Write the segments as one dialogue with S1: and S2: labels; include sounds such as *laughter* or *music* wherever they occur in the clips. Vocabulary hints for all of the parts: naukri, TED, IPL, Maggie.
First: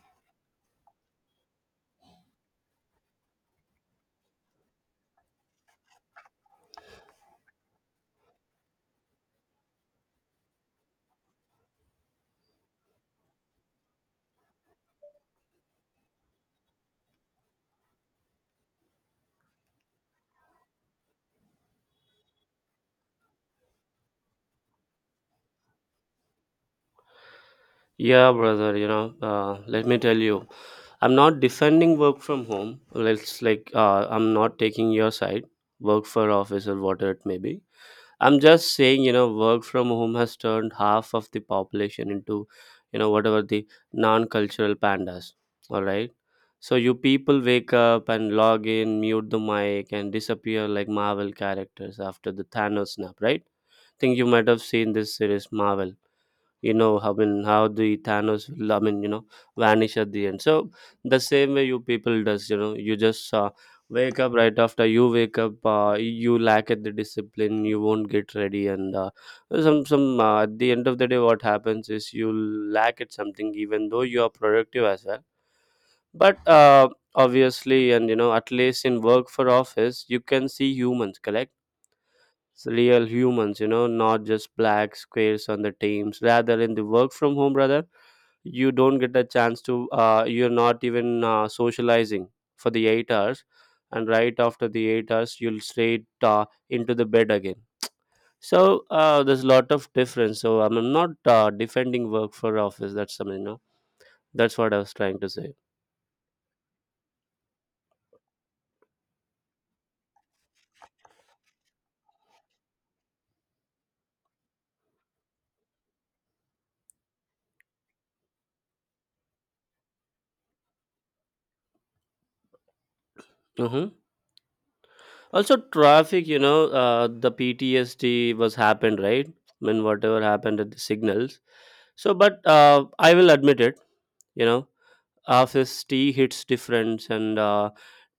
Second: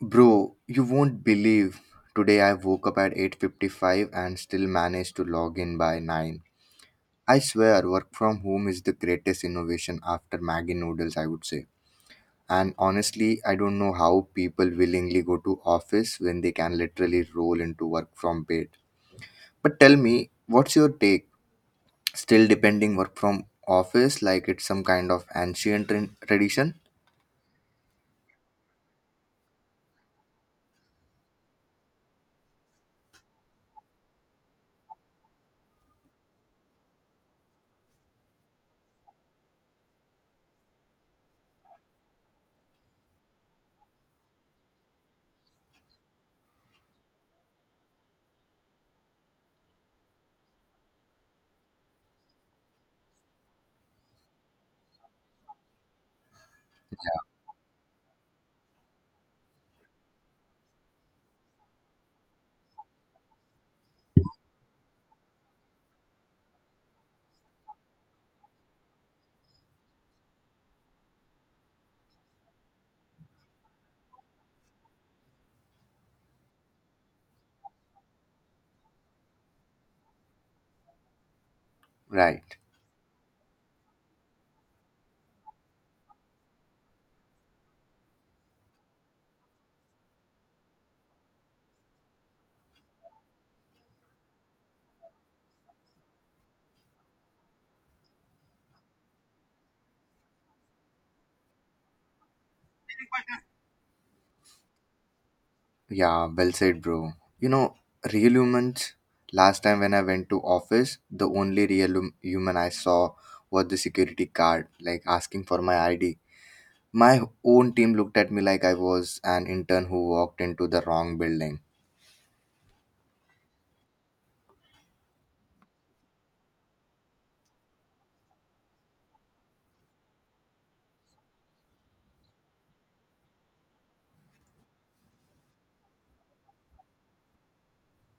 S1: Bro, you won't believe. Today I woke up at 8:55 and still managed to log in by 9. I swear work from home is the greatest innovation after Maggie noodles, I would say. And honestly, I don't know how people willingly go to office when they can literally roll into work from bed. But tell me, what's your take? Still depending work from office like it's some kind of ancient tradition?
S2: Yeah, brother, let me tell you, I'm not defending work from home. Let's, like, I'm not taking your side, work for office or whatever it may be. I'm just saying, work from home has turned half of the population into, whatever the non cultural pandas. All right. So you people wake up and log in, mute the mic, and disappear like Marvel characters after the Thanos snap, right? Think you might have seen this series Marvel, I
S1: Yeah,
S2: mean, how the Thanos will, I mean, vanish at the end. So the same way you people does, you just wake up. Right after you wake up, you lack at the discipline, you won't get ready, and some at the end of the day what happens is you lack at something even though you are productive as well. But obviously, and at least in work for office you can see humans, correct?
S1: right.
S2: Real humans, not just black squares on the Teams. Rather, in the work from home, brother, you don't get a chance to, you're not even socializing for the 8 hours. And right after the 8 hours, you'll straight into the bed again. So there's a lot of difference. So I'm not defending work for office. That's something, that's what I was trying to say.
S1: Yeah, well said, bro. You know, real humans, last time when I went to office, the only real human I saw was the security guard, like asking for my ID. My own team looked at me like I was an intern who walked into the wrong building.
S2: Hmm. Also, traffic, the PTSD was happened, right? When whatever happened at the signals. So, but I will admit it, you know, office tea hits different, and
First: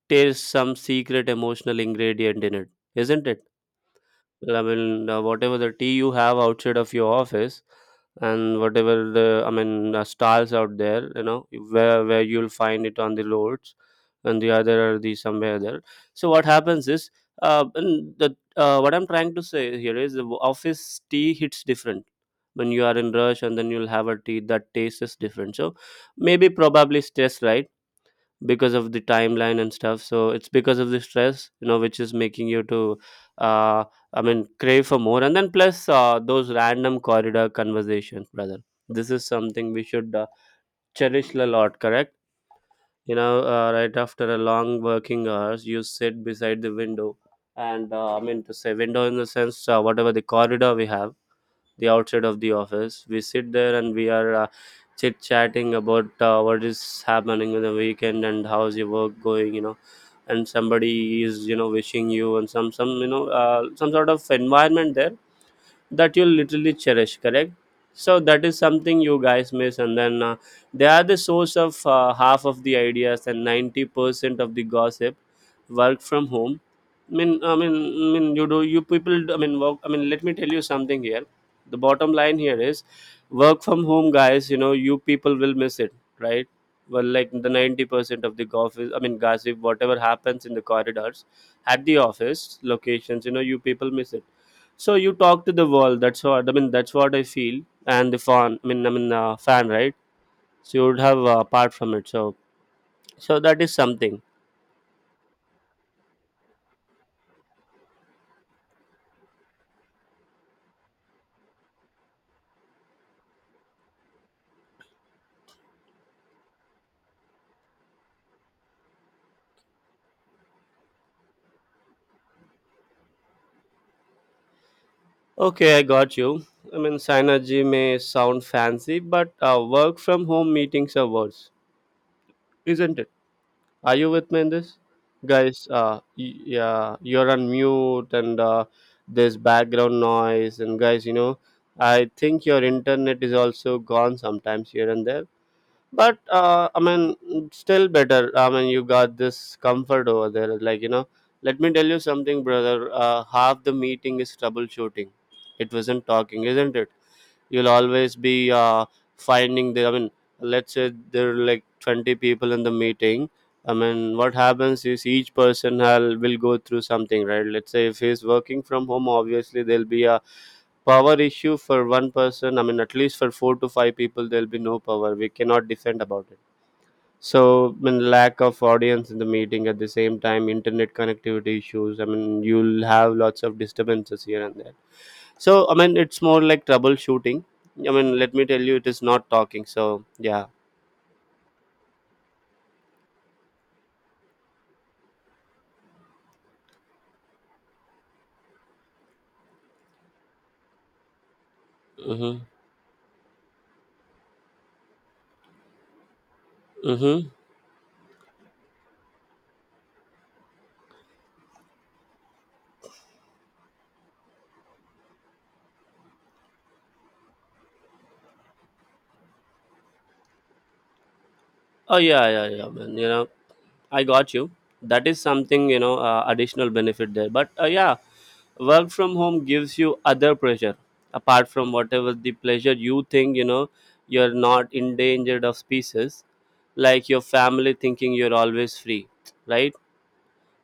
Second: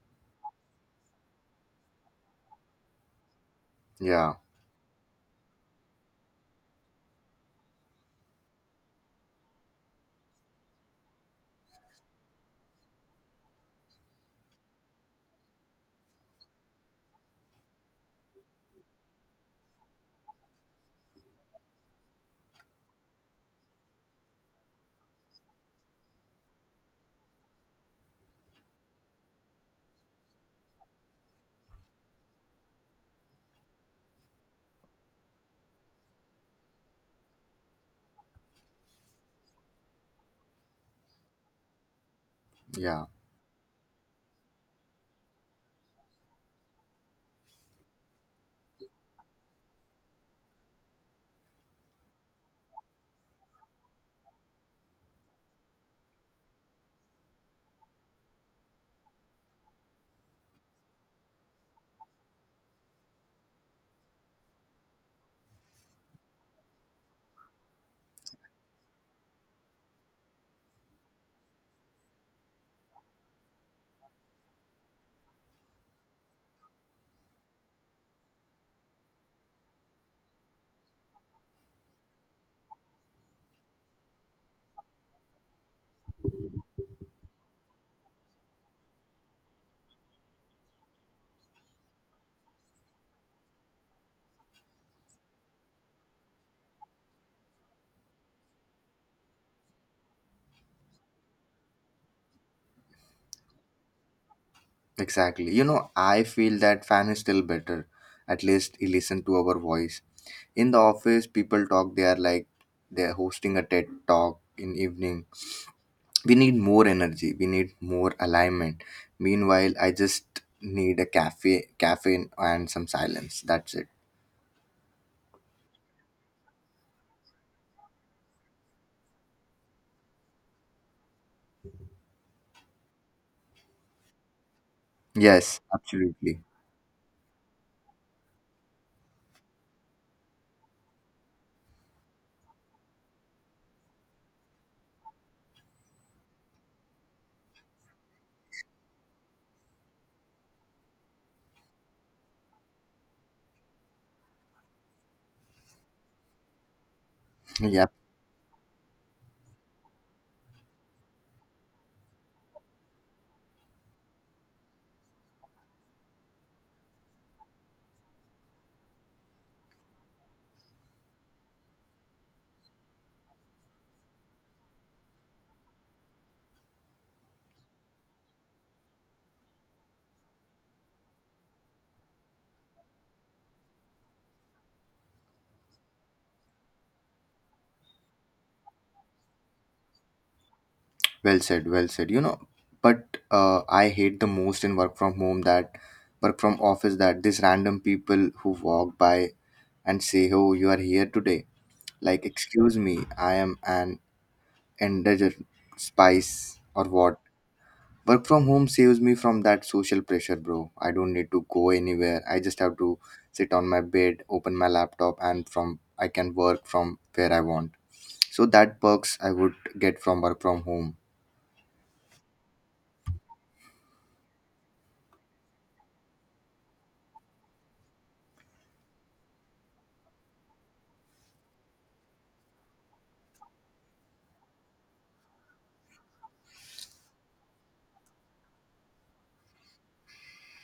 S2: there's some secret emotional ingredient in it, isn't it?
S1: Yeah,
S2: Well, I mean, whatever the tea you have outside of your office, and whatever the, I mean, stalls out there, where you'll find it on the roads, and the other are the somewhere there. So what happens is, and the what I'm trying to say here is the office tea hits different when you are in rush, and then you'll have a tea that tastes is different. So maybe probably stress, right? Because of the timeline and stuff, so it's because of the stress, which is making you to uh I mean crave for more. And then plus those random corridor conversations, brother, this is something we should cherish a lot, correct?
S1: yeah,
S2: Right after a long working hours, you sit beside the window, and I mean, to say window in the sense, whatever the corridor we have the outside of the office, we sit there and we are chit chatting about what is happening in the weekend and how's your work going, and somebody is, wishing you, and some you know some sort of environment there that you'll literally cherish, correct? So that is something you guys miss. And then they are the source of half of the ideas and 90% of the gossip. Work from home, I mean, you do you people do- I mean work I mean let me tell you something here, the bottom line here is work from home, guys, you people will miss it, right? Well, like the 90% of the gossip, I mean, gossip whatever happens in the corridors at the office locations, you people miss it. So you talk to the world. That's what I mean. That's what I feel. And the fan, I mean, fan, right? So you would have, apart from it. So, that is something.
S1: exactly. You know, I feel that fan is still better. At least he listened to our voice. In the office, people talk, they are like they're hosting a TED talk in evening. We need more energy, we need more alignment. Meanwhile, I just need a cafe caffeine and some silence, that's it.
S2: Okay, I got you. I mean, synergy may sound fancy, but work from home meetings are worse, isn't it? Are you with me in this,
S1: Yes,
S2: guys? Uh, y-
S1: absolutely.
S2: yeah, you're on mute, and there's background noise, and guys, I think your internet is also gone sometimes here and there. But I mean, still better. I mean, you got this comfort over there, like, let me tell you something, brother. Half the meeting is troubleshooting. It wasn't talking, isn't it? You'll
S1: Yeah,
S2: always be uh, finding the, I mean, let's say there are like 20 people in the meeting. I mean, what happens is each person will go through something, right? Let's say if he's working from home, obviously there'll be a power issue for one person. I mean, at least for four to five people there'll be no power, we cannot defend about it. So, I mean, lack of audience in the meeting at the same time, internet connectivity issues. I mean, you'll have lots of disturbances here and there. So, I mean, it's more like troubleshooting. I mean, let me tell you, it is not talking. So, yeah.
S1: well said. You know, but I hate the most in work from office, that these random people who walk by and say, oh, you are here today, like,
S2: Mm-hmm.
S1: excuse me, I am an endangered spice or what?
S2: Mm-hmm.
S1: Work from home saves me from that social pressure, bro. I don't need to go anywhere. I just have to sit on my bed, open my laptop, and from I can work from where I want. So that perks I would get from work from home.
S2: Oh, yeah, yeah, yeah, man. I got you. That is something, additional benefit there. But, yeah, work from home gives you other pressure apart from whatever the pleasure you think, you're not endangered of species, like your family thinking you're always free, right?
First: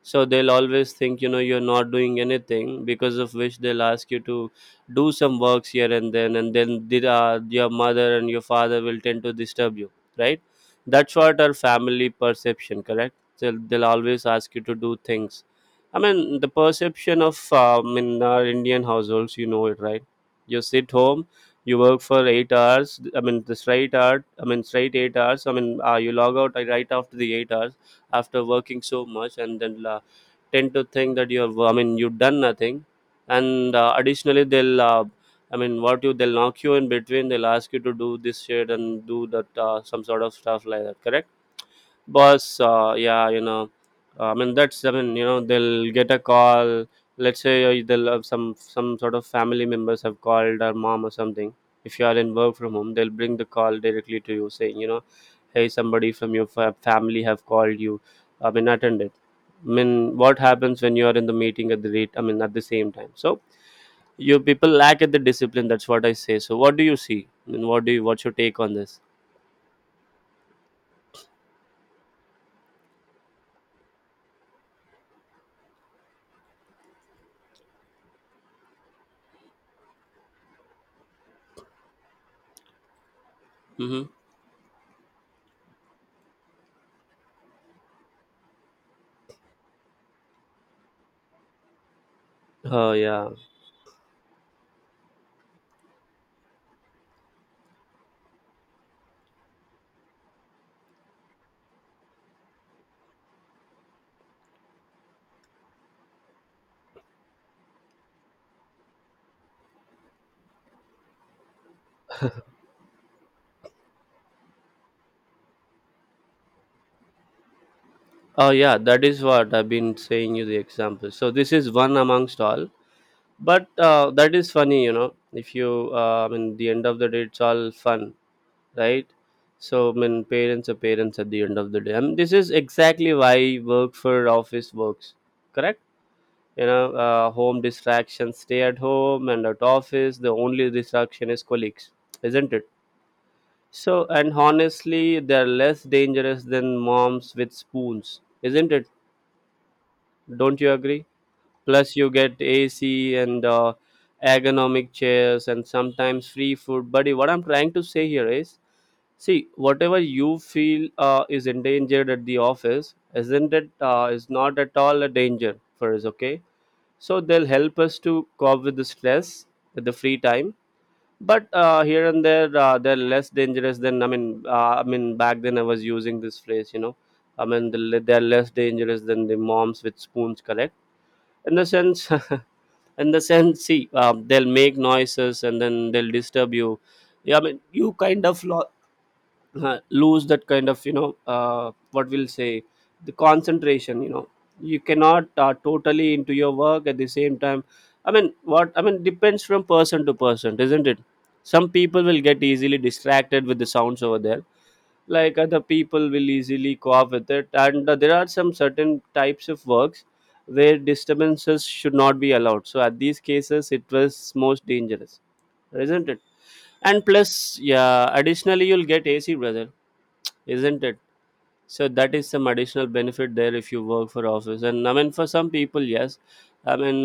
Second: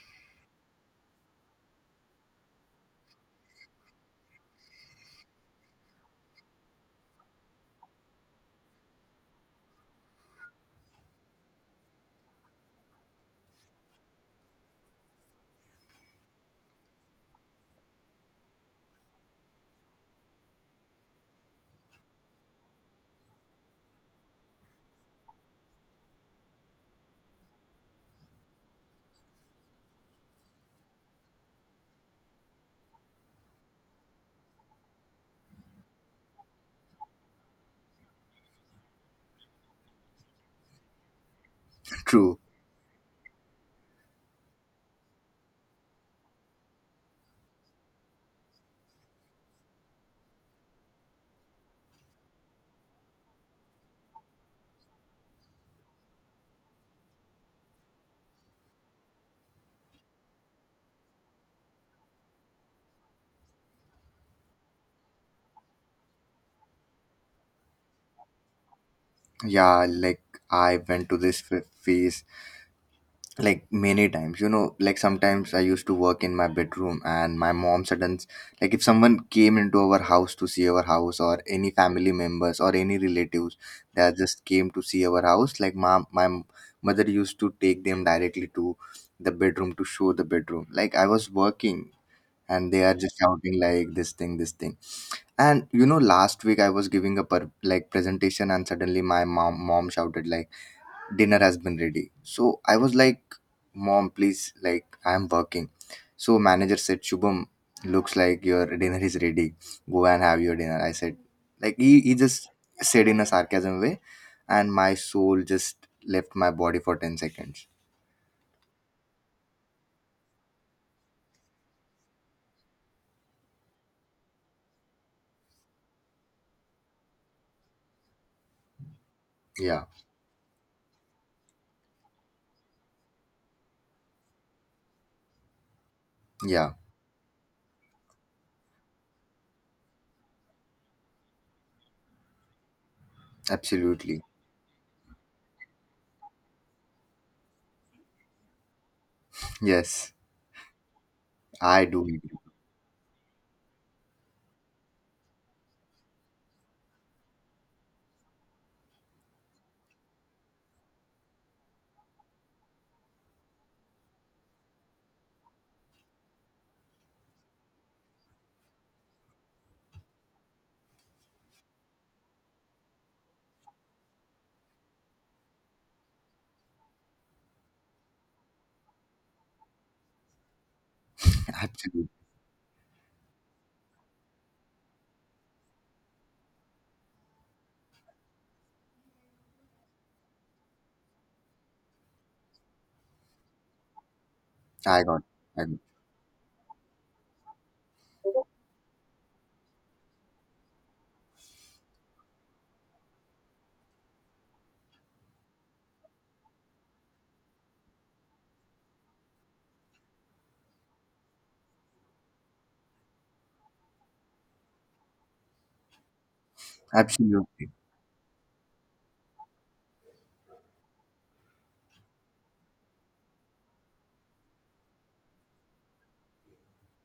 S2: So they'll always think, you're not doing anything, because of which they'll ask you to do some works here and then, your mother and your father will tend to disturb you, right? That's what our family perception, correct? So they'll always ask you to do things. I mean, the perception of, in our Indian households, you know it, right? You sit home, you work for 8 hours. I mean, the straight hour, I mean, straight 8 hours. I mean, you log out right after the 8 hours. After working so much, and then tend to think that you're, I mean, you've done nothing. And additionally, they'll, I mean, what you, they'll knock you in between, they'll ask you to do this shit and do that. Some sort of stuff like that, correct?
S1: *laughs* True.
S2: Boss, yeah, I mean, that's, I mean, they'll get a call. Let's say they'll have some sort of family members have called, or mom or something. If you are in work from home, they'll bring the call directly to you saying, hey, somebody from your family have called you. I mean, attend it. I mean, what happens when you are in the meeting at the rate, I mean, at the same time. So you people lack at the discipline. That's what I say. So what do you see? I mean, what do you, what's your take on this?
S1: Yeah, like I went to this phase like many times, you know, like sometimes I used to work in my bedroom, and my mom sudden like if someone came into our house to see our house or any family members or any relatives
S2: Mm-hmm.
S1: that just came to see our house, like, mom, my mother used to take them directly to the bedroom to show the bedroom, like, I was working and they
S2: Oh
S1: are just
S2: yeah.
S1: shouting like, this thing, this thing. And you know, last week I was giving a presentation, and suddenly my mom shouted like, dinner has been ready. So I was like, mom, please, like, I'm working. So manager said, Shubham, looks like your dinner is ready. Go and have your dinner. I said, like, he just said in a sarcasm way, and my soul just left my body for 10 seconds.
S2: Oh, yeah, that is what I've been saying you the example. So this is one amongst all, but that is funny. If you, I mean, the end of the day, it's all fun, right?
S1: Yeah,
S2: So I mean, parents are parents at the end of the day. And this is exactly why work for office works, correct? You
S1: yeah,
S2: know, uh, home distractions, stay at home. And at office, the only distraction is colleagues, isn't it? So,
S1: absolutely.
S2: and honestly, they're less dangerous than moms with spoons, isn't it?
S1: Yes,
S2: Don't you agree?
S1: I
S2: Plus,
S1: do
S2: you
S1: agree.
S2: get AC and ergonomic chairs and sometimes free food. Buddy, what I'm trying to say here is, see, whatever you feel is endangered at the office, isn't it? Is not at all a danger for us, okay? So they'll help us to cope with the stress at the free time. But here and there, they're less dangerous than, I mean. I mean, back then I was using this phrase. I mean, they're less dangerous than the moms with spoons, correct? In the
S1: Absolutely.
S2: sense, *laughs* in the sense see, they'll make noises and then they'll disturb you, yeah. I mean you kind of lose that kind of, you know, what we'll say, the concentration, you know. You
S1: I got,
S2: cannot
S1: I
S2: totally into your work at the same time. i mean
S1: got.
S2: what i mean depends from person to person, isn't it? Some people will get easily distracted with the sounds over there, like other people will easily go off with it. And there are some certain types of works where disturbances should not be allowed, so at these cases it was most dangerous, isn't it? And plus,
S1: Absolutely.
S2: yeah, additionally you'll get AC, brother, isn't it? So that is some additional benefit there if you work for office. And I mean, for some people, yes, I mean,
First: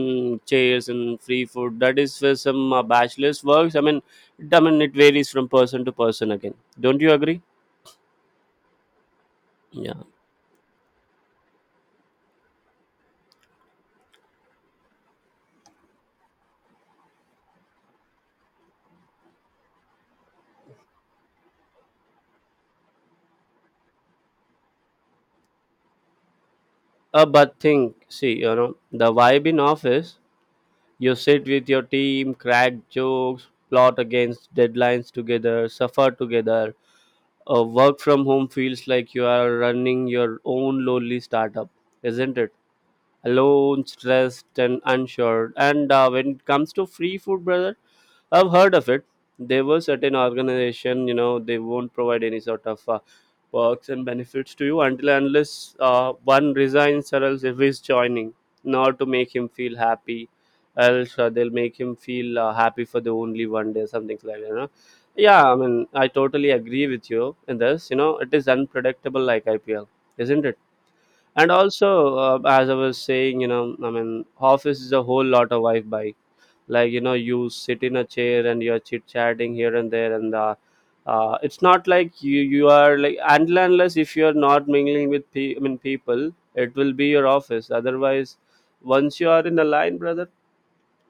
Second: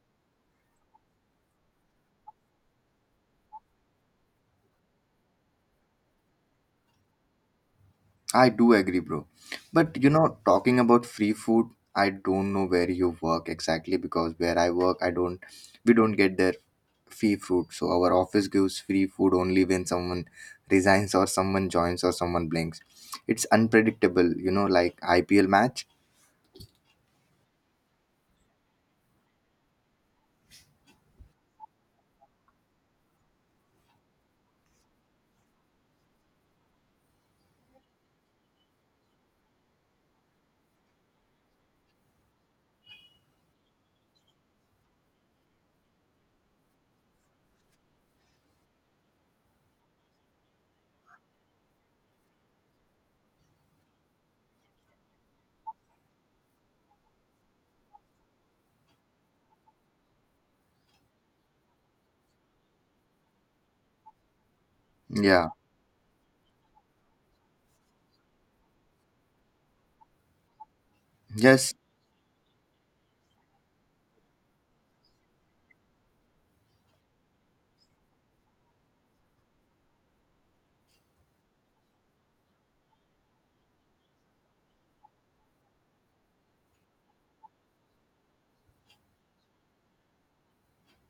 S2: chairs and free food, that is for some bachelors works, I mean. It varies from person to person again, don't you agree?
S1: I do agree, bro. But
S2: Yeah.
S1: you know, talking about free food, I don't know where you work exactly, because where I work, I don't, we don't get their free food. So our office gives free food only when someone resigns or someone joins or someone blinks. It's unpredictable, you know, like IPL match.
S2: But think, see, you know, the vibe in office, you sit with your team, crack jokes, plot against deadlines together, suffer together. Work from home feels like you are running your own lonely startup, isn't it? Alone, stressed, and unsure. And when it comes to free food, brother, I've heard of it. There were certain organization, you know, they won't provide any sort of perks and benefits to you until and unless one resigns or else if he's joining, not to make him feel happy, else they'll make him feel happy for the only one day, something like that, you know? Yeah,
S1: Yeah.
S2: I mean, I totally agree with you in this. You know, it is unpredictable like IPL, isn't it? And
S1: Yes.
S2: also, as I was saying, you know, I mean, office is a whole lot of wi-fi. Like, you know, you sit in a chair and you're chit chatting here and there. And it's not like you are like, until and unless if you're not mingling with people, it will be your office. Otherwise, once you are in the line, brother,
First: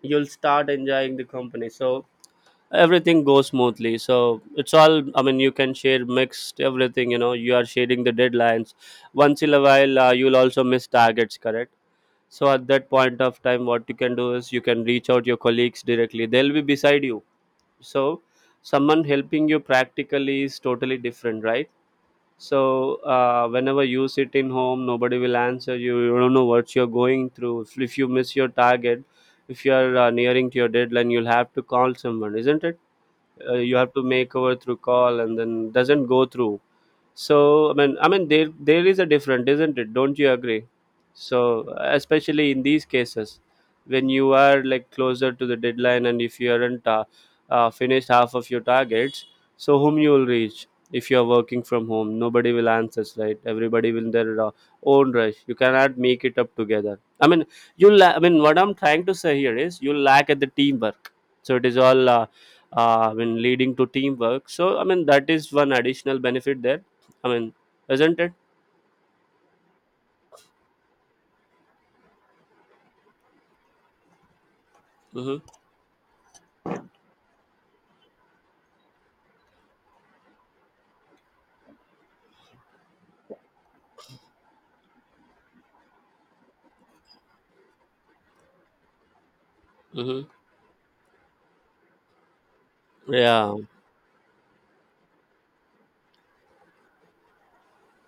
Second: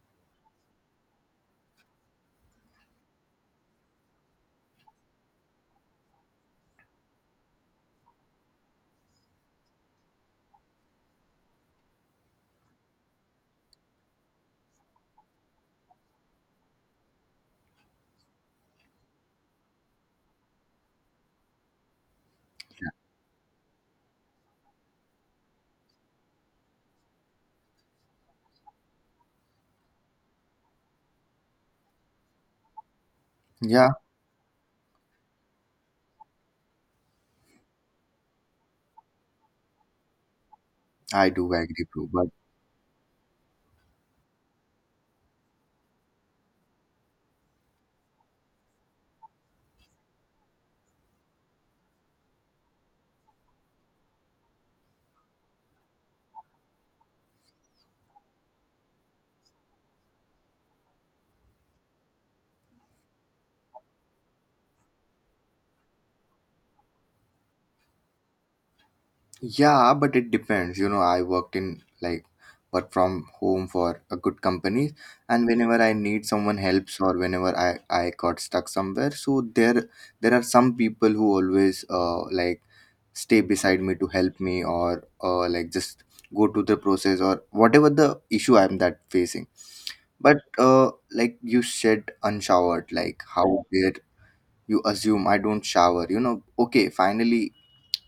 S2: you'll start enjoying the company. So everything goes smoothly. So it's all, I mean, you can share mixed everything, you know. You are sharing the deadlines. Once in a while, you'll also miss targets, correct? So at that point of time, what you can do is you can reach out your colleagues directly, they'll be beside you. So someone helping you practically is totally different, right? So whenever you sit in home, nobody will answer you, you don't know what you're going through if you miss your target. If you are nearing to your deadline, you'll have to call someone, isn't it? You
S1: Yeah.
S2: have to make over through call and then doesn't go through. So I mean, there is a difference, isn't it? Don't you agree?
S1: I do
S2: So
S1: agree, bro.
S2: especially in these cases, when you are like closer to the deadline and if you aren't finished half of your targets, so whom you will reach? If you are working from home, nobody will answer, right? Everybody will in their own rush, you cannot make it up together. I mean, what I'm trying to say here is, you lack at the teamwork. So it is all leading to teamwork. So I mean, that is one additional benefit there, I mean, isn't it?
S1: Yeah, but it depends. You know, I worked in like work from home for a good company,
S2: Mm-hmm.
S1: and whenever I need someone helps, or whenever I got stuck somewhere, so there are some people who always like stay beside me to help me, or like just go to the process or whatever the issue I'm that facing.
S2: Mm-hmm.
S1: But like you said, unshowered, like, how,
S2: Yeah.
S1: yeah, dare you assume I don't shower? You know, okay, finally.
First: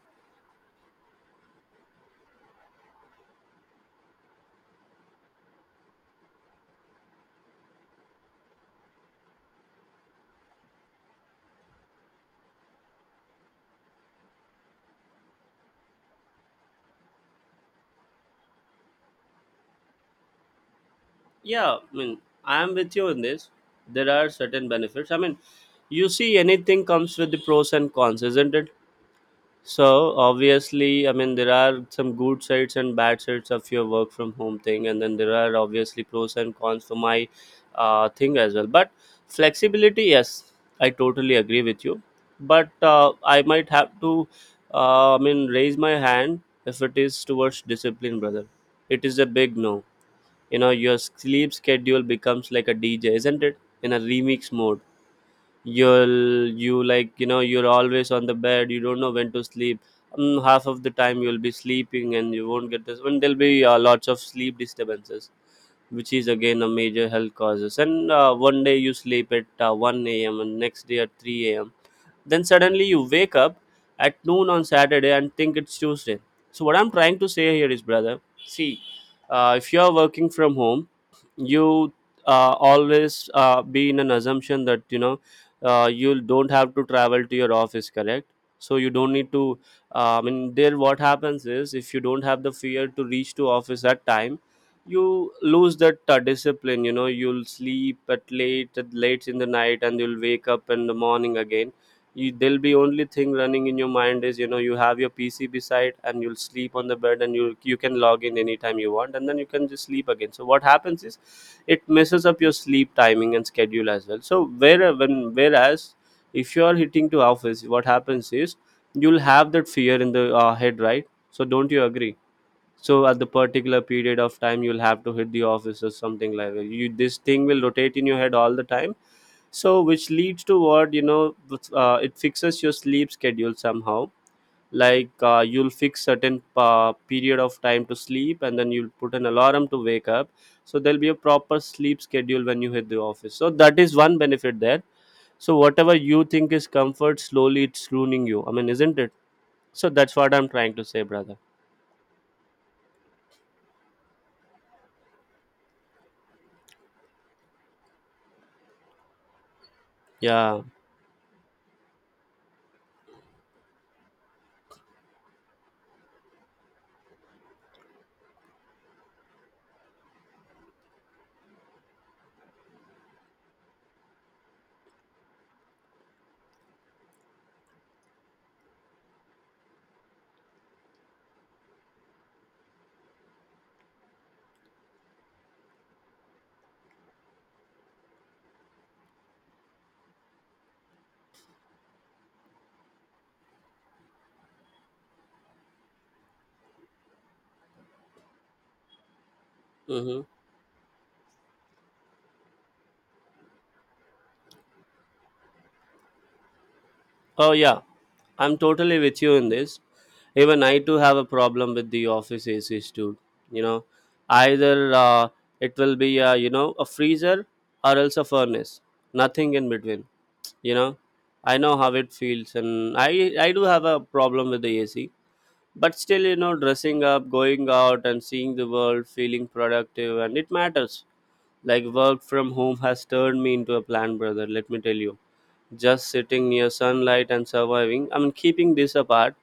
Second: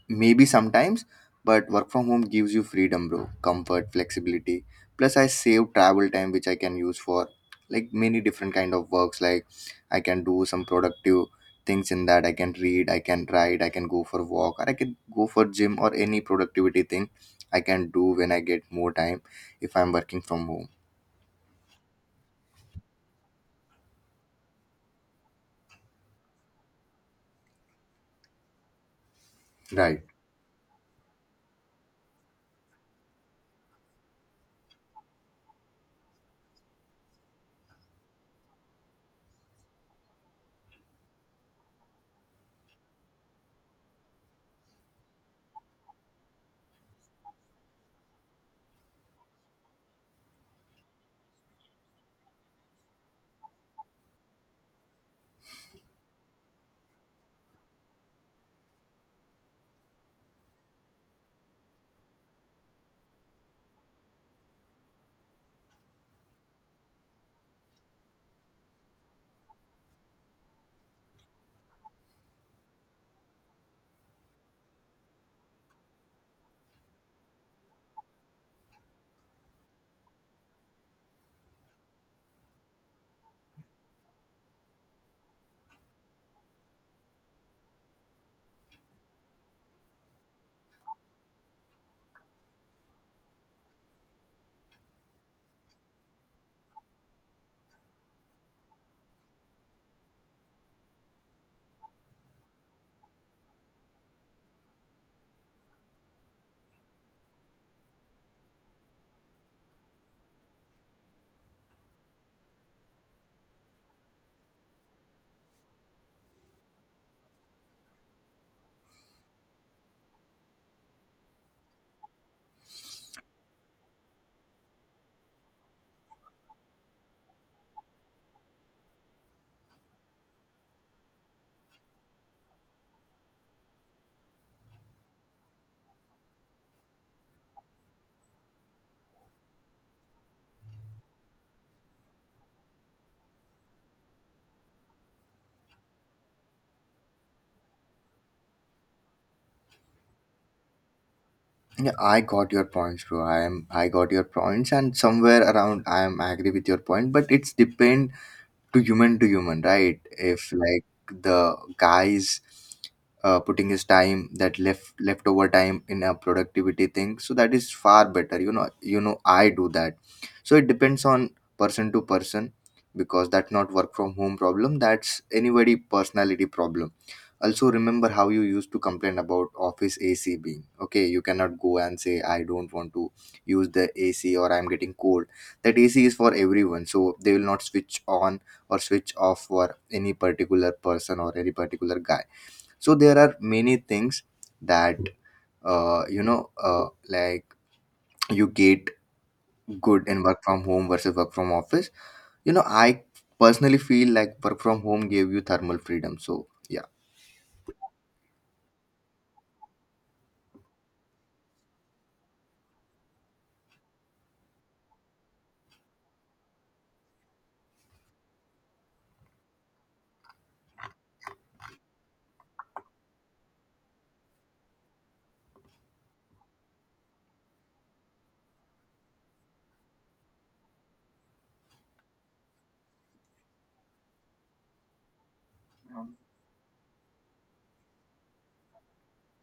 S1: Maybe sometimes, but work from home gives you freedom, bro, comfort, flexibility. Plus, I save travel time, which I can use for like many different kind of works. Like I can do some productive things in that. I can read, I can write, I can go for walk, or I can go for gym or any productivity thing I can do when I get more time if I'm working from home.
S2: Yeah, I mean, I am with you in this. There are certain benefits. I mean, you see, anything comes with the pros and cons, isn't it?
S1: Right.
S2: So obviously, I mean, there are some good sides and bad sides of your work from home thing, and then there are obviously pros and cons for my thing as well. But flexibility, yes, I totally agree with you. But I might have to, I mean, raise my hand if it is towards discipline, brother. It is a big no. You know, your sleep schedule becomes like a DJ, isn't it? In a remix mode, you like, you know, you're always on the bed, you don't know when to sleep. Mm, half of the time you'll be sleeping and you won't get this, and there'll be lots of sleep disturbances, which is again a major health causes. And one day you sleep at 1 a.m and next day at 3 a.m, then suddenly you wake up at noon on Saturday and think it's Tuesday. So what I'm trying to say here is, brother, see, if you are working from home, you always be in an assumption that, you know, you don't have to travel to your office, correct? So you don't need to. There what happens is, if you don't have the fear to reach to office at time, you lose that discipline. You know, you'll sleep at late in the night and you'll wake up in the morning again. You, there'll be only thing running in your mind is, you know, you have your PC beside and you'll sleep on the bed, and you can log in anytime you want and then you can just sleep again. So what happens is, it messes up your sleep timing and schedule as well. So whereas if you are hitting to office, what happens is you'll have that fear in the head, right? So don't you agree? So at the particular period of time, you'll have to hit the office or something like that. You, this thing will rotate in your head all the time. So which leads to what, you know, it fixes your sleep schedule somehow. Like you'll fix certain period of time to sleep, and then you'll put an alarm to wake up. So there'll be a proper sleep schedule when you hit the office. So that is one benefit there. So whatever you think is comfort, slowly it's ruining you, I mean, isn't it? So that's what I'm trying to say, brother.
S1: Yeah, I got your points, bro. I got your points, and somewhere around I am agree with your point, but it's depend to human to human, right? If
S2: Yeah.
S1: like the guys is putting his time, that leftover time, in a productivity thing, so that is far better, you know. I do that, so it depends on person to person, because that's not work from home problem, that's anybody personality problem. Also remember how you used to complain about office AC being okay, you cannot go and say I don't want to use the AC or I'm getting cold. That AC is for everyone, so they will not switch on or switch off for any particular person or any particular guy. So there are many things that you know, like you get good in
S2: Mm-hmm.
S1: work from home versus work from office. You know, I personally feel like work from home gave you thermal freedom, so yeah.
S2: Oh yeah, I'm totally with you in this. Even I too have a problem with the office ACs too, you know. Either it will be, you know, a freezer or else a furnace, nothing in between, you know. I know how it feels, and I do have a problem with the AC. But still, you know, dressing up, going out and seeing the world, feeling productive, and it matters. Like, work from home has turned me into a plant, brother, let me tell you. Just sitting near sunlight and surviving, I mean, keeping this apart,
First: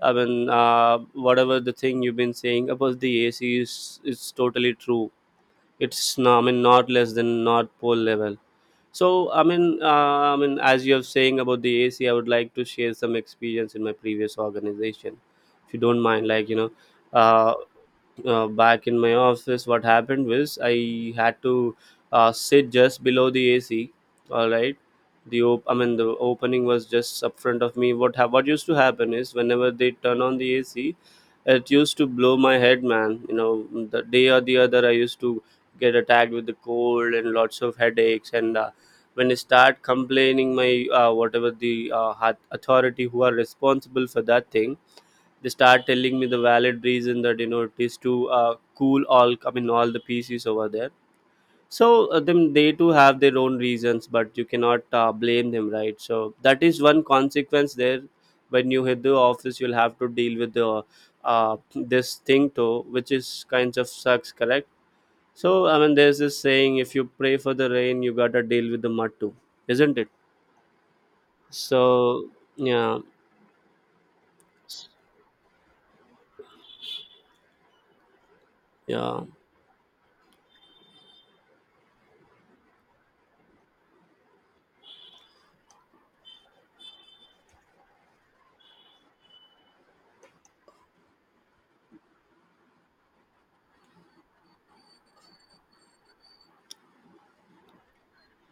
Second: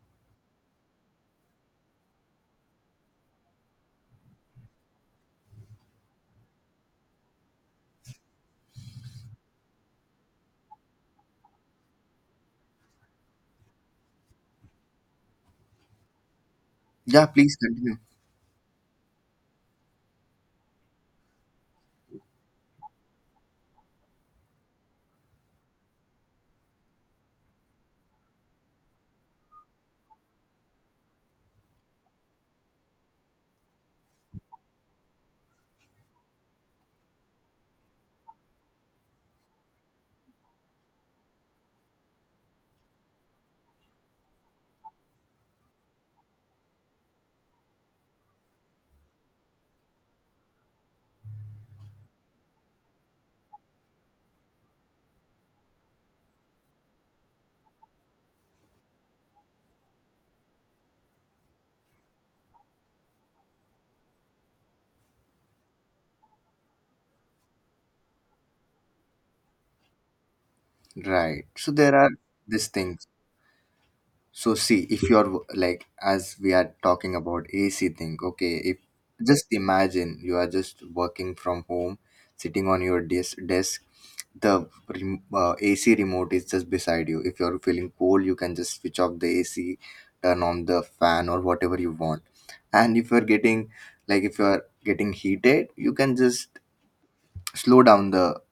S2: I mean, uh, whatever the thing you've been saying about the AC is, it's totally true. It's no, I mean, not less than not pole level. So I mean, as you are saying about the AC, I would like to share some experience in my previous organization, if you don't mind. Like, you know,
S1: Yeah, please
S2: uh,
S1: continue.
S2: back in my office, what happened was, I had to sit just below the AC, all right? The the opening was just up front of me. What used to happen is whenever they turn on the AC, it used to blow my head, man, you know. The day or the other, I used to get attacked with the cold and lots of headaches. And when I start complaining, my whatever the authority who are responsible for that thing, they start telling me the valid reason that, you know, it is to cool all I mean all the PCs over there. So them they too have their own reasons, but you cannot blame them, right? So that is one consequence there. When you hit the office, you'll have to deal with the uh, this thing too, which is kinds of sucks, correct? So I mean, there's this saying, if you pray for the rain, you gotta deal with the mud too, isn't it?
S1: Right, so there are
S2: So
S1: these
S2: yeah,
S1: things. So see, if you're like, as we are talking about AC thing, okay, if
S2: yeah,
S1: just imagine you are just working from home, sitting on your desk, the AC remote is just beside you. If you're feeling cold, you can just switch off the AC, turn on the fan or whatever you want. And if you're getting heated, you can just slow down the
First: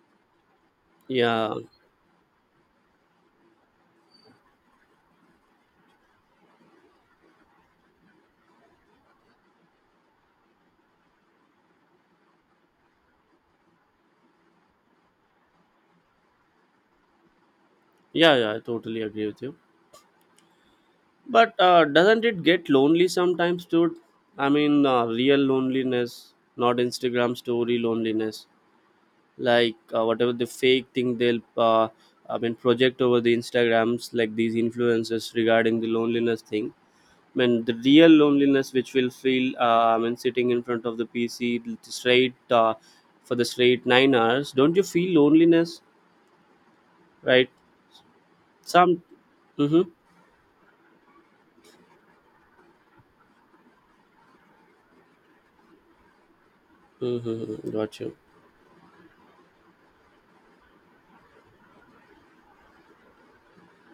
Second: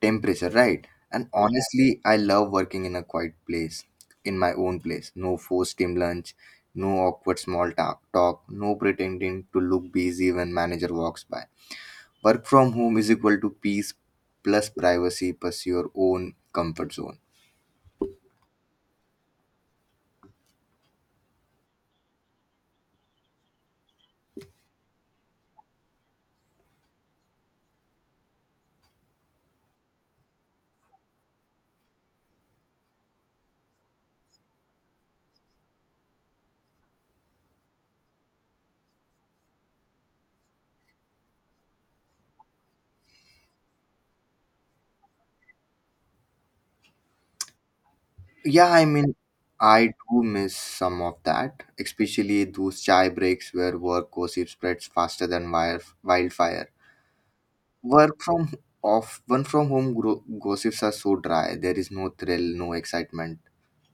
S1: temperature, right? And
S2: yeah,
S1: honestly, I love working in a quiet place, in my own place. No forced team lunch, no awkward small talk, no pretending to look busy when manager walks by. Work from home is equal to peace plus privacy plus your own comfort zone.
S2: yeah, yeah, I totally agree with you. But doesn't it get lonely sometimes, dude? I mean, real loneliness, not Instagram story loneliness. Like whatever the fake thing they'll, I mean, project over the Instagrams, like these influencers regarding the loneliness thing. I mean, the real loneliness which will feel, I mean, sitting in front of the PC straight for the straight 9 hours. Don't you feel loneliness, right?
S1: Yeah, I
S2: Some.
S1: mean, I
S2: Mm-hmm.
S1: do miss some of that, especially those chai breaks where work gossip spreads faster than wildfire.
S2: Mm-hmm. Got you.
S1: Work from off one from home gossips are so dry. There is no thrill, no excitement.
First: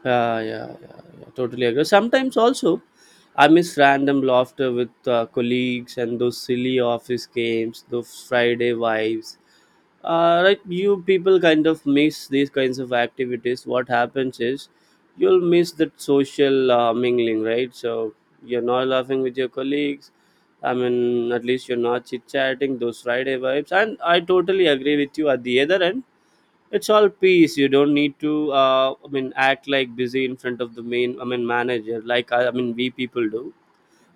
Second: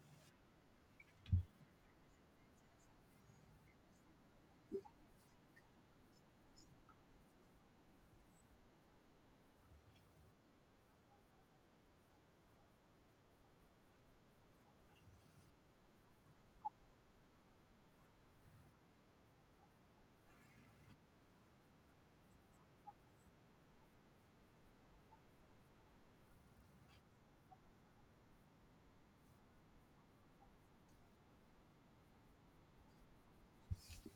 S2: Yeah, yeah, yeah, yeah, totally agree. Sometimes also, I miss random laughter with colleagues and those silly office games, those Friday vibes. Right, you people kind of miss these kinds of activities. What happens is you'll miss that social mingling, right? So you're not laughing with your colleagues. I mean, at least you're not chit chatting those Friday vibes. And I totally agree with you. At the other end, it's all peace. You don't need to act like busy in front of the main I mean manager, like we people do.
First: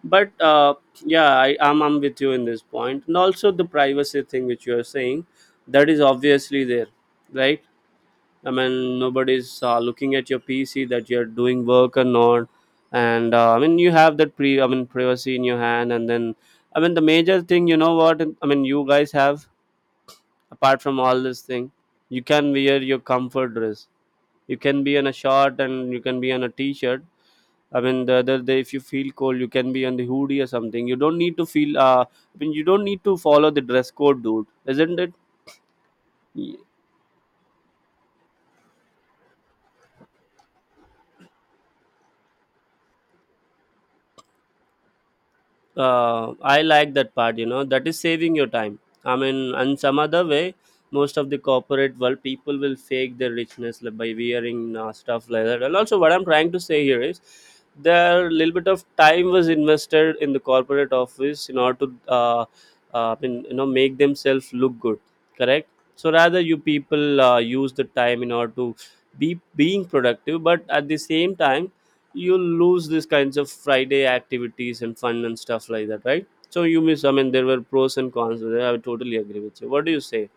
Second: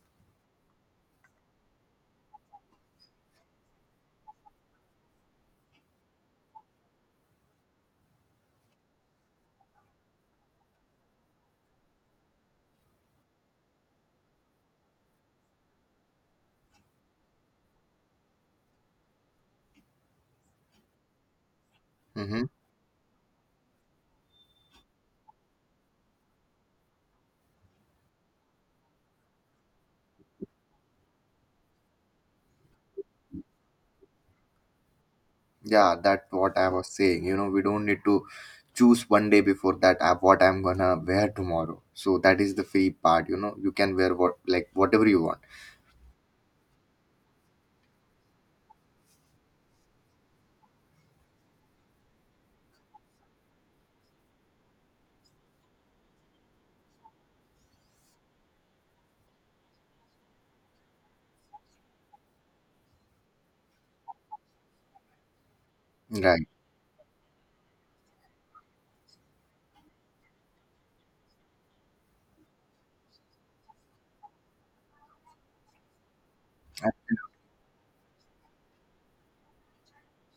S2: But yeah, I'm with you in this point. And also the privacy thing which you are saying, that is obviously there, right? I mean, nobody's looking at your PC that you're doing work or not. And I mean, you have that pre I mean privacy in your hand. And then I mean the major thing, you know what I mean, you guys have, apart from all this thing, you
S1: Hmm.
S2: can wear your comfort dress. You can be on a short and you can be on a t-shirt. I mean, the other day if you feel cold, you can be on the hoodie or something. You don't need to feel, I mean, you don't need to follow the dress code, dude, isn't
S1: Yeah, that's what
S2: it?
S1: I was saying. You know, we don't need to choose one day before that what I'm gonna wear tomorrow. So that is the free part. You know, you can wear what like whatever you want.
S2: I like that part. You know, that is saving your time. I mean, and some other way, most of the corporate world people will fake their richness like, by wearing stuff like that. And also, what I'm trying to say here is, there little bit of time was invested in the corporate office in order to, I you know, make themselves look good. Correct. So rather,
S1: Right.
S2: you people use the time in order to be being productive, but at the same time you lose these kinds of Friday activities and fun and stuff like that, right? So you miss, I mean, there were pros and cons. I totally agree with you. What do you say?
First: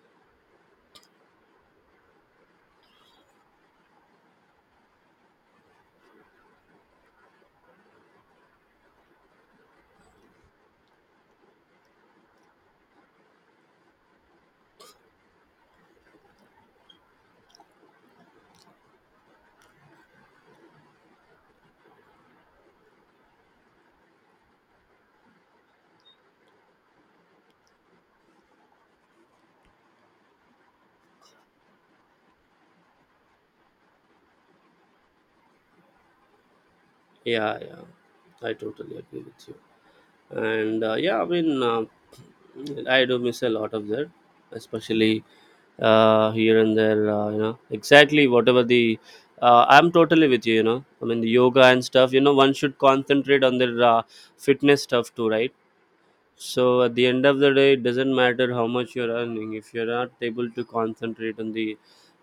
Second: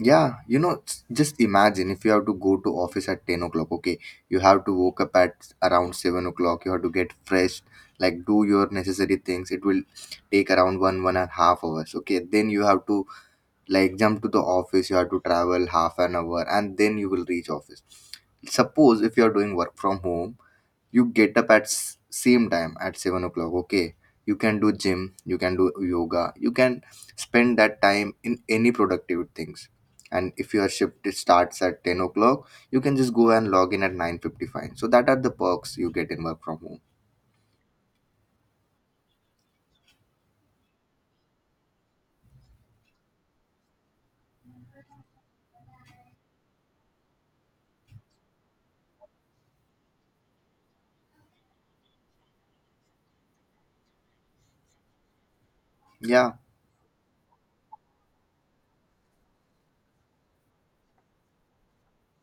S1: Yeah, you know, just imagine if you have to go to office at 10 o'clock, okay? You have to woke up at around 7 o'clock, you have to get fresh, like do your necessary things. It will take around one, 1.5 hours, okay? Then you have to like jump to the office, you have to travel half an hour, and then you will reach office. Suppose if you are doing work from home, you get up at same time at 7 o'clock, okay, you can do gym, you can do yoga, you can spend that time in any productive things. And if your shift it starts at 10 o'clock, you can just go and log in at 9:55. So that are the perks you get in work from home.
S2: Yeah, yeah, I totally agree with you. And *clears throat* I do miss a lot of that, especially here and there. You know exactly whatever the I'm totally with you, you know. I mean, the yoga and stuff, you know, one should concentrate on their fitness stuff too, right?
S1: Yeah,
S2: So at the end of the day, it doesn't matter how much you're earning if you're not able to concentrate on the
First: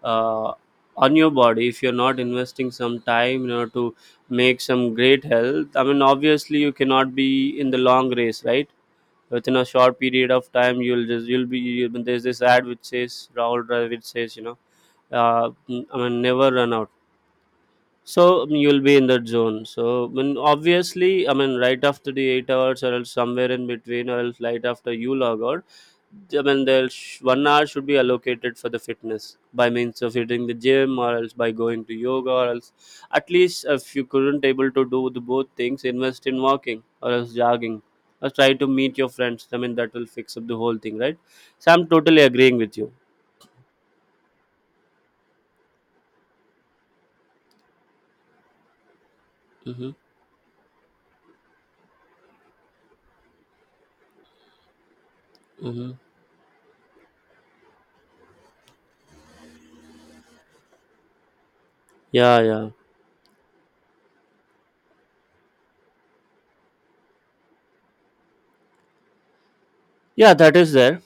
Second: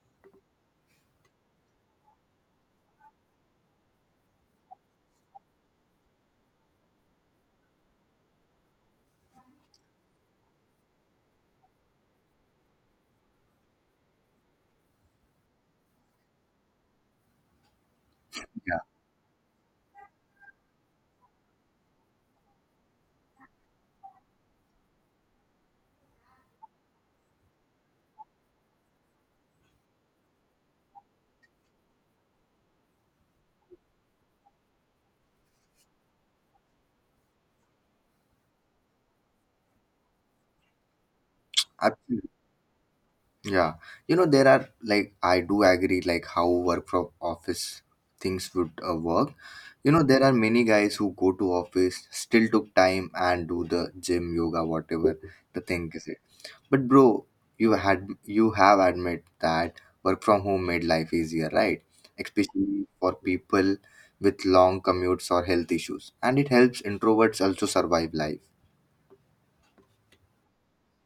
S2: uh, on your body. If you're not investing some time in order to make some great health, I mean, obviously, you cannot be in the long race, right? Within a short period of time, you'll just you'll be. You'll, there's this ad which says Rahul Dravid says, you know, uh, I mean, never run out. So you'll be in that zone. So when obviously, I mean, right after the 8 hours, or else somewhere in between, or else right after you log out, I mean, there's 1 hour should be allocated for the fitness by means of hitting the gym, or else by going to yoga, or else at least if you couldn't able to do the both things, invest in walking or else jogging, or try to meet your friends. I mean, that will fix up the whole thing, right? So I'm
S1: yeah.
S2: totally agreeing with you.
S1: Yeah, you know there are like I do agree like how work from office things would work.
S2: Mm-hmm.
S1: You know there are many guys who go to office still took time and do the gym, yoga, whatever the thing
S2: Mm-hmm.
S1: is it. But bro, you have admit that work from home made life easier, right?
S2: Yeah, yeah.
S1: Especially for people with long commutes or health issues, and it helps introverts also survive life.
S2: Yeah, that is there.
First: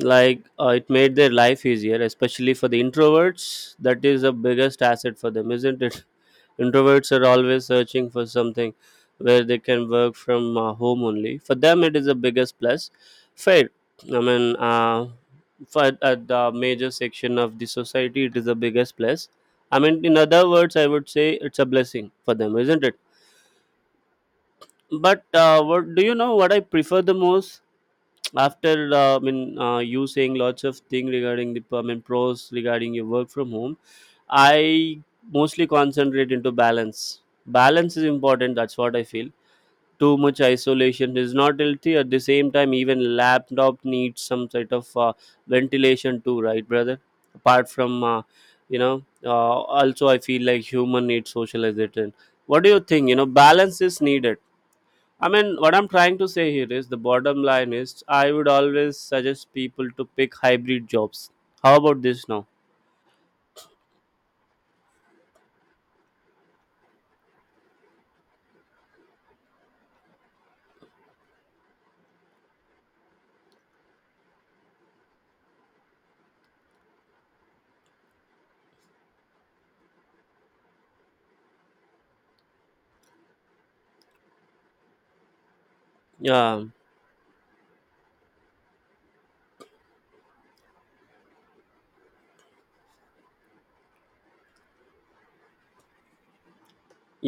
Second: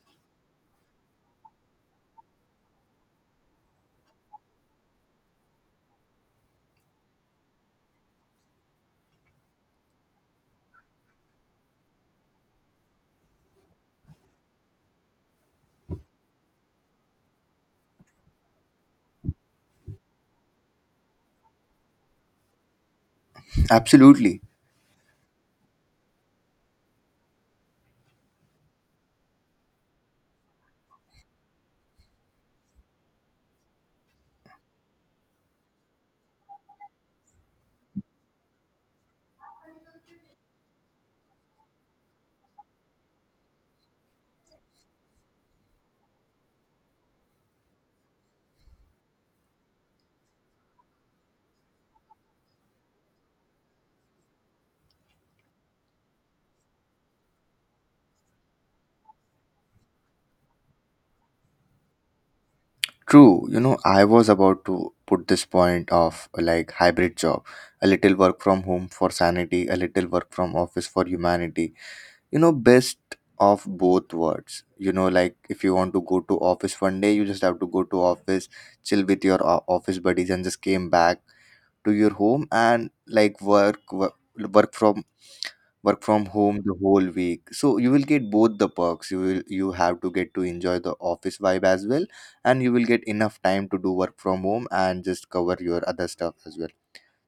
S2: Like it made their life easier, especially for the introverts. That is the biggest asset for them, isn't it? *laughs* Introverts are always searching for something where they can work from home only. For them, it is the biggest plus. Fair. I mean, uh, for at the major section of the society, it is the biggest plus. I mean, in other words, I would say it's a blessing for them, isn't it?
S1: Absolutely.
S2: But what do you know? What I prefer the most after you saying lots of thing regarding the, I mean, pros regarding your work from home, I mostly concentrate into balance. Balance is important. That's what I feel. Too much isolation is not healthy. At the same time, even laptop needs some sort of ventilation too, right, brother? Apart from you know, also I feel like human needs socialization. What do you think? You know, balance is needed. I mean, what I'm trying to say here is the bottom line is I would always suggest people to pick hybrid jobs. How about this now?
S1: True, you know, I was about to put this point of like hybrid job, a little work from home for sanity, a little work from office for humanity. You know, best of both worlds. You know, like if you want to go to office one day, you just have to go to office, chill with your office buddies, and just came back to your home and like work from work from home
S2: Yeah.
S1: the whole week. So you will get both the perks, you have to get to enjoy the office vibe as well. And you will get enough time to do work from home and just cover your other stuff as well.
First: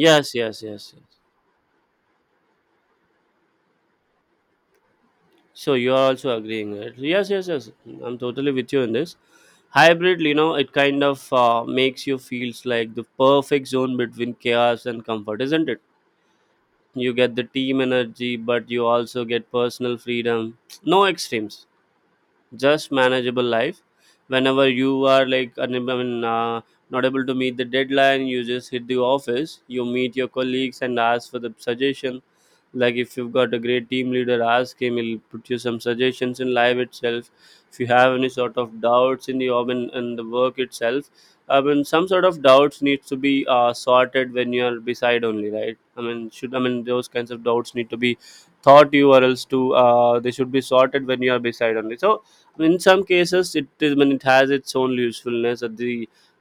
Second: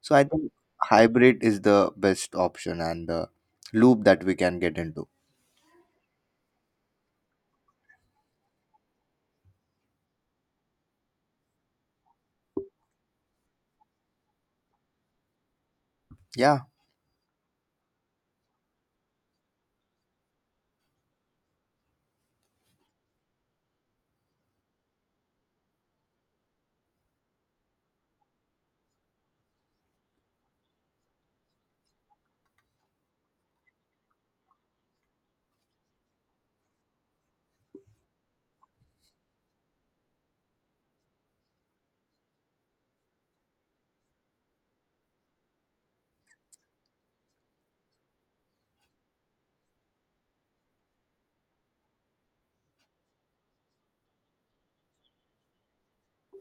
S1: So I think
S2: yes, yes, yes.
S1: hybrid is the best option and the loop that we can get into.
S2: So you are also agreeing, right? Yes, yes, yes. I'm totally with you in this. Hybrid, you know, it kind of makes you feels like the perfect zone between chaos and comfort, isn't it?
S1: Yeah,
S2: You get the team energy, but you also get personal freedom. No extremes. Just manageable life whenever you are like not able to meet the deadline. You just hit the office, you meet your colleagues and ask for the suggestion. Like if you've got a great team leader, ask him, he'll put you some suggestions in live itself. If you have any sort of doubts in the job and the work itself, I mean, some sort of doubts needs to be sorted when you're beside only, right? I mean, those kinds of doubts need to be thought you, or else to they should be sorted when you are beside only. So in some cases it is when it has its own usefulness at the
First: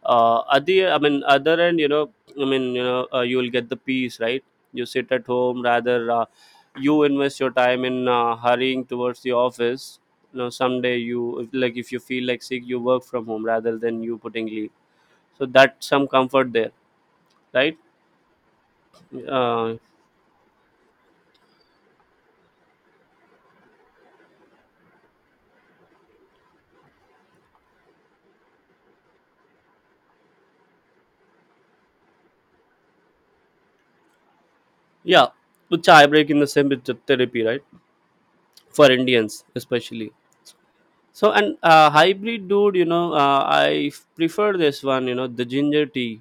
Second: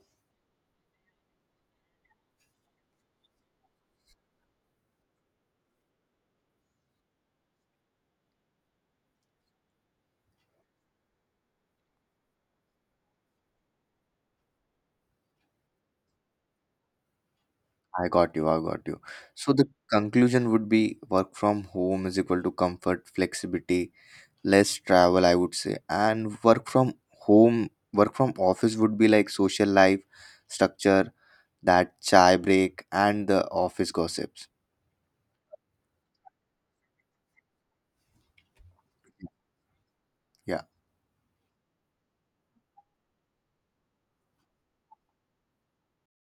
S2: at the, I mean, other end, you know. You will get the peace, right? You sit at home rather you invest your time in hurrying towards the office. You know, someday you if, like if you feel like sick, you work from home rather than you putting leave. So that's some comfort there, right?
S1: I got you, I got you. So the
S2: uh,
S1: conclusion would be, work from home is equal to comfort, flexibility, less travel, I would say. And work from office would be like social life, structure, that chai break and the office gossips.
S2: yeah, which chai break in the same with the therapy, right? For Indians especially.
S1: Yeah,
S2: So and hybrid, dude, you know, prefer this one, you know, the ginger tea.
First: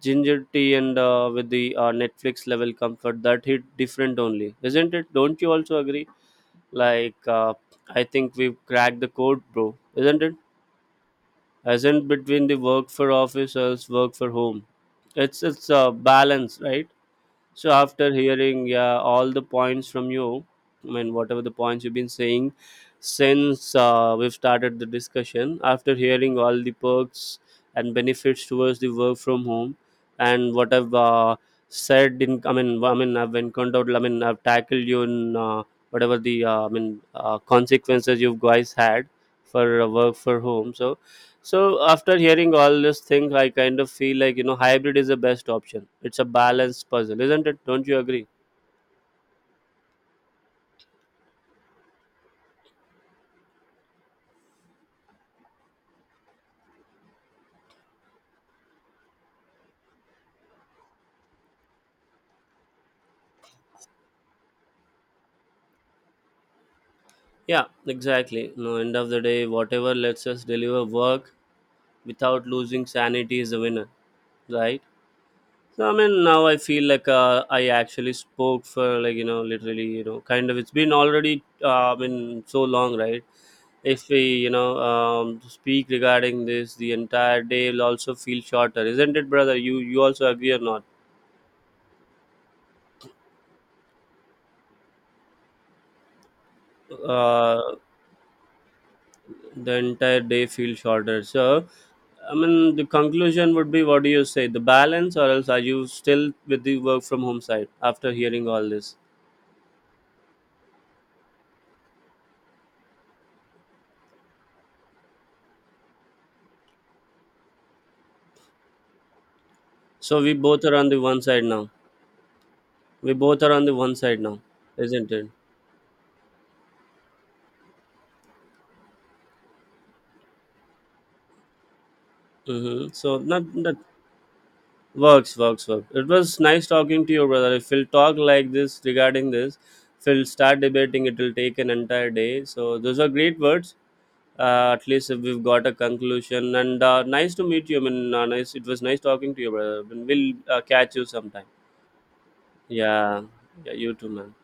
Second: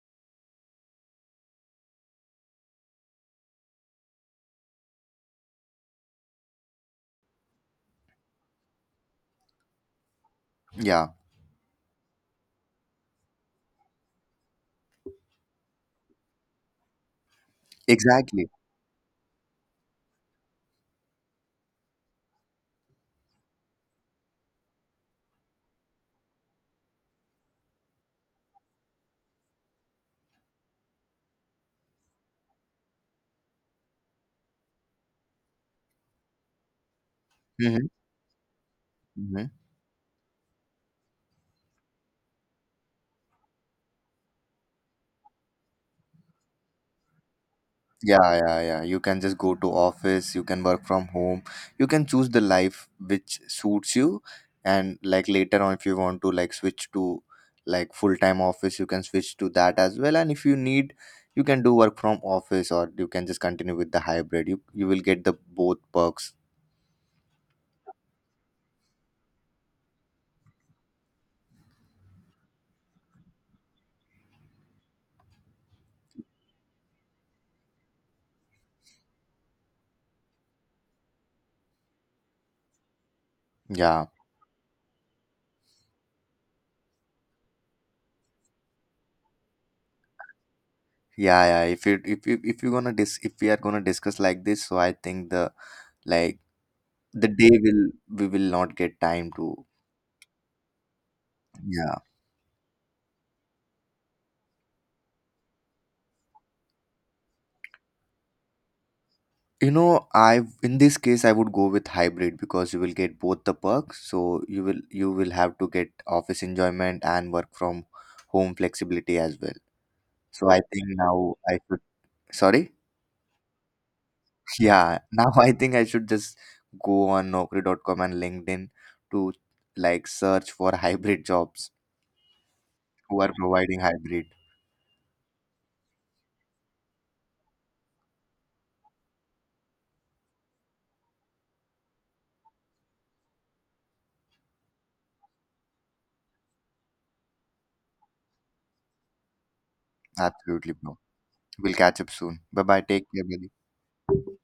S2: Ginger tea and with the Netflix level comfort, that hit different only, isn't it? Don't you also agree? Like, I think we've cracked the code, bro, isn't it?
S1: yeah,
S2: As in between the work for officers, work for home. It's a balance, right? So after
S1: exactly.
S2: hearing, yeah, all the points from you, I mean whatever the points you've been saying since we've started the discussion, after hearing all the perks and benefits towards the work from home, and what I've said in, I mean, I've encountered, I mean, I've tackled you in whatever the
S1: Hmm.
S2: consequences you guys had
S1: Hmm.
S2: for work for home. So after hearing all this thing, I kind of feel like, you know, hybrid is the best option. It's a balanced puzzle, isn't it? Don't you agree?
S1: Yeah, yeah, yeah, you can just go to office, you can work from home, you can choose the life which suits you. And like later on, if you want to like switch to like full-time office, you can switch to that as well. And if you need, you can do work from office, or you can just continue with the hybrid. You will get the both perks.
S2: Yeah, exactly. No, end of the day, whatever lets us deliver work without losing sanity is the winner, right? So I mean, now I feel like I actually spoke for like, you know, literally, you know, kind of it's been already been so long, right?
S1: Yeah,
S2: If we, you know, speak regarding this, the entire day will also feel shorter, isn't it, brother? You also agree or not?
S1: yeah, yeah, if we are gonna discuss like this, so I think the, like, the day
S2: uh,
S1: will, we will not get time to.
S2: the entire day feels shorter. So,
S1: Yeah.
S2: I mean, the conclusion would be, what do you say? The balance, or else are you still with the work from home side after hearing all this?
S1: You know, I in this case I would go with hybrid because you will get both the perks. So you will have to get office enjoyment and work from home flexibility as well.
S2: So, we
S1: So I
S2: both are
S1: think
S2: on the one
S1: now
S2: side
S1: I
S2: now.
S1: should, sorry?
S2: We both are on the one side now,
S1: *laughs* Yeah.
S2: isn't it?
S1: Now I think I should just go on naukri.com and LinkedIn to like search for *laughs* hybrid jobs
S2: Mm-hmm. So,
S1: who are
S2: not that
S1: providing hybrid.
S2: works, works, works. It was nice talking to you, brother. If we'll talk like this regarding this, if we'll start debating, it will take an entire day. So, those are great words. At least we've got a conclusion and nice to meet you. I mean, nice, it was nice talking to you, brother. I mean, we'll
S1: Absolutely,
S2: catch
S1: bro.
S2: you sometime.
S1: We'll catch up soon. Bye bye. Take
S2: Yeah.
S1: care, buddy.
S2: Yeah, you too, man.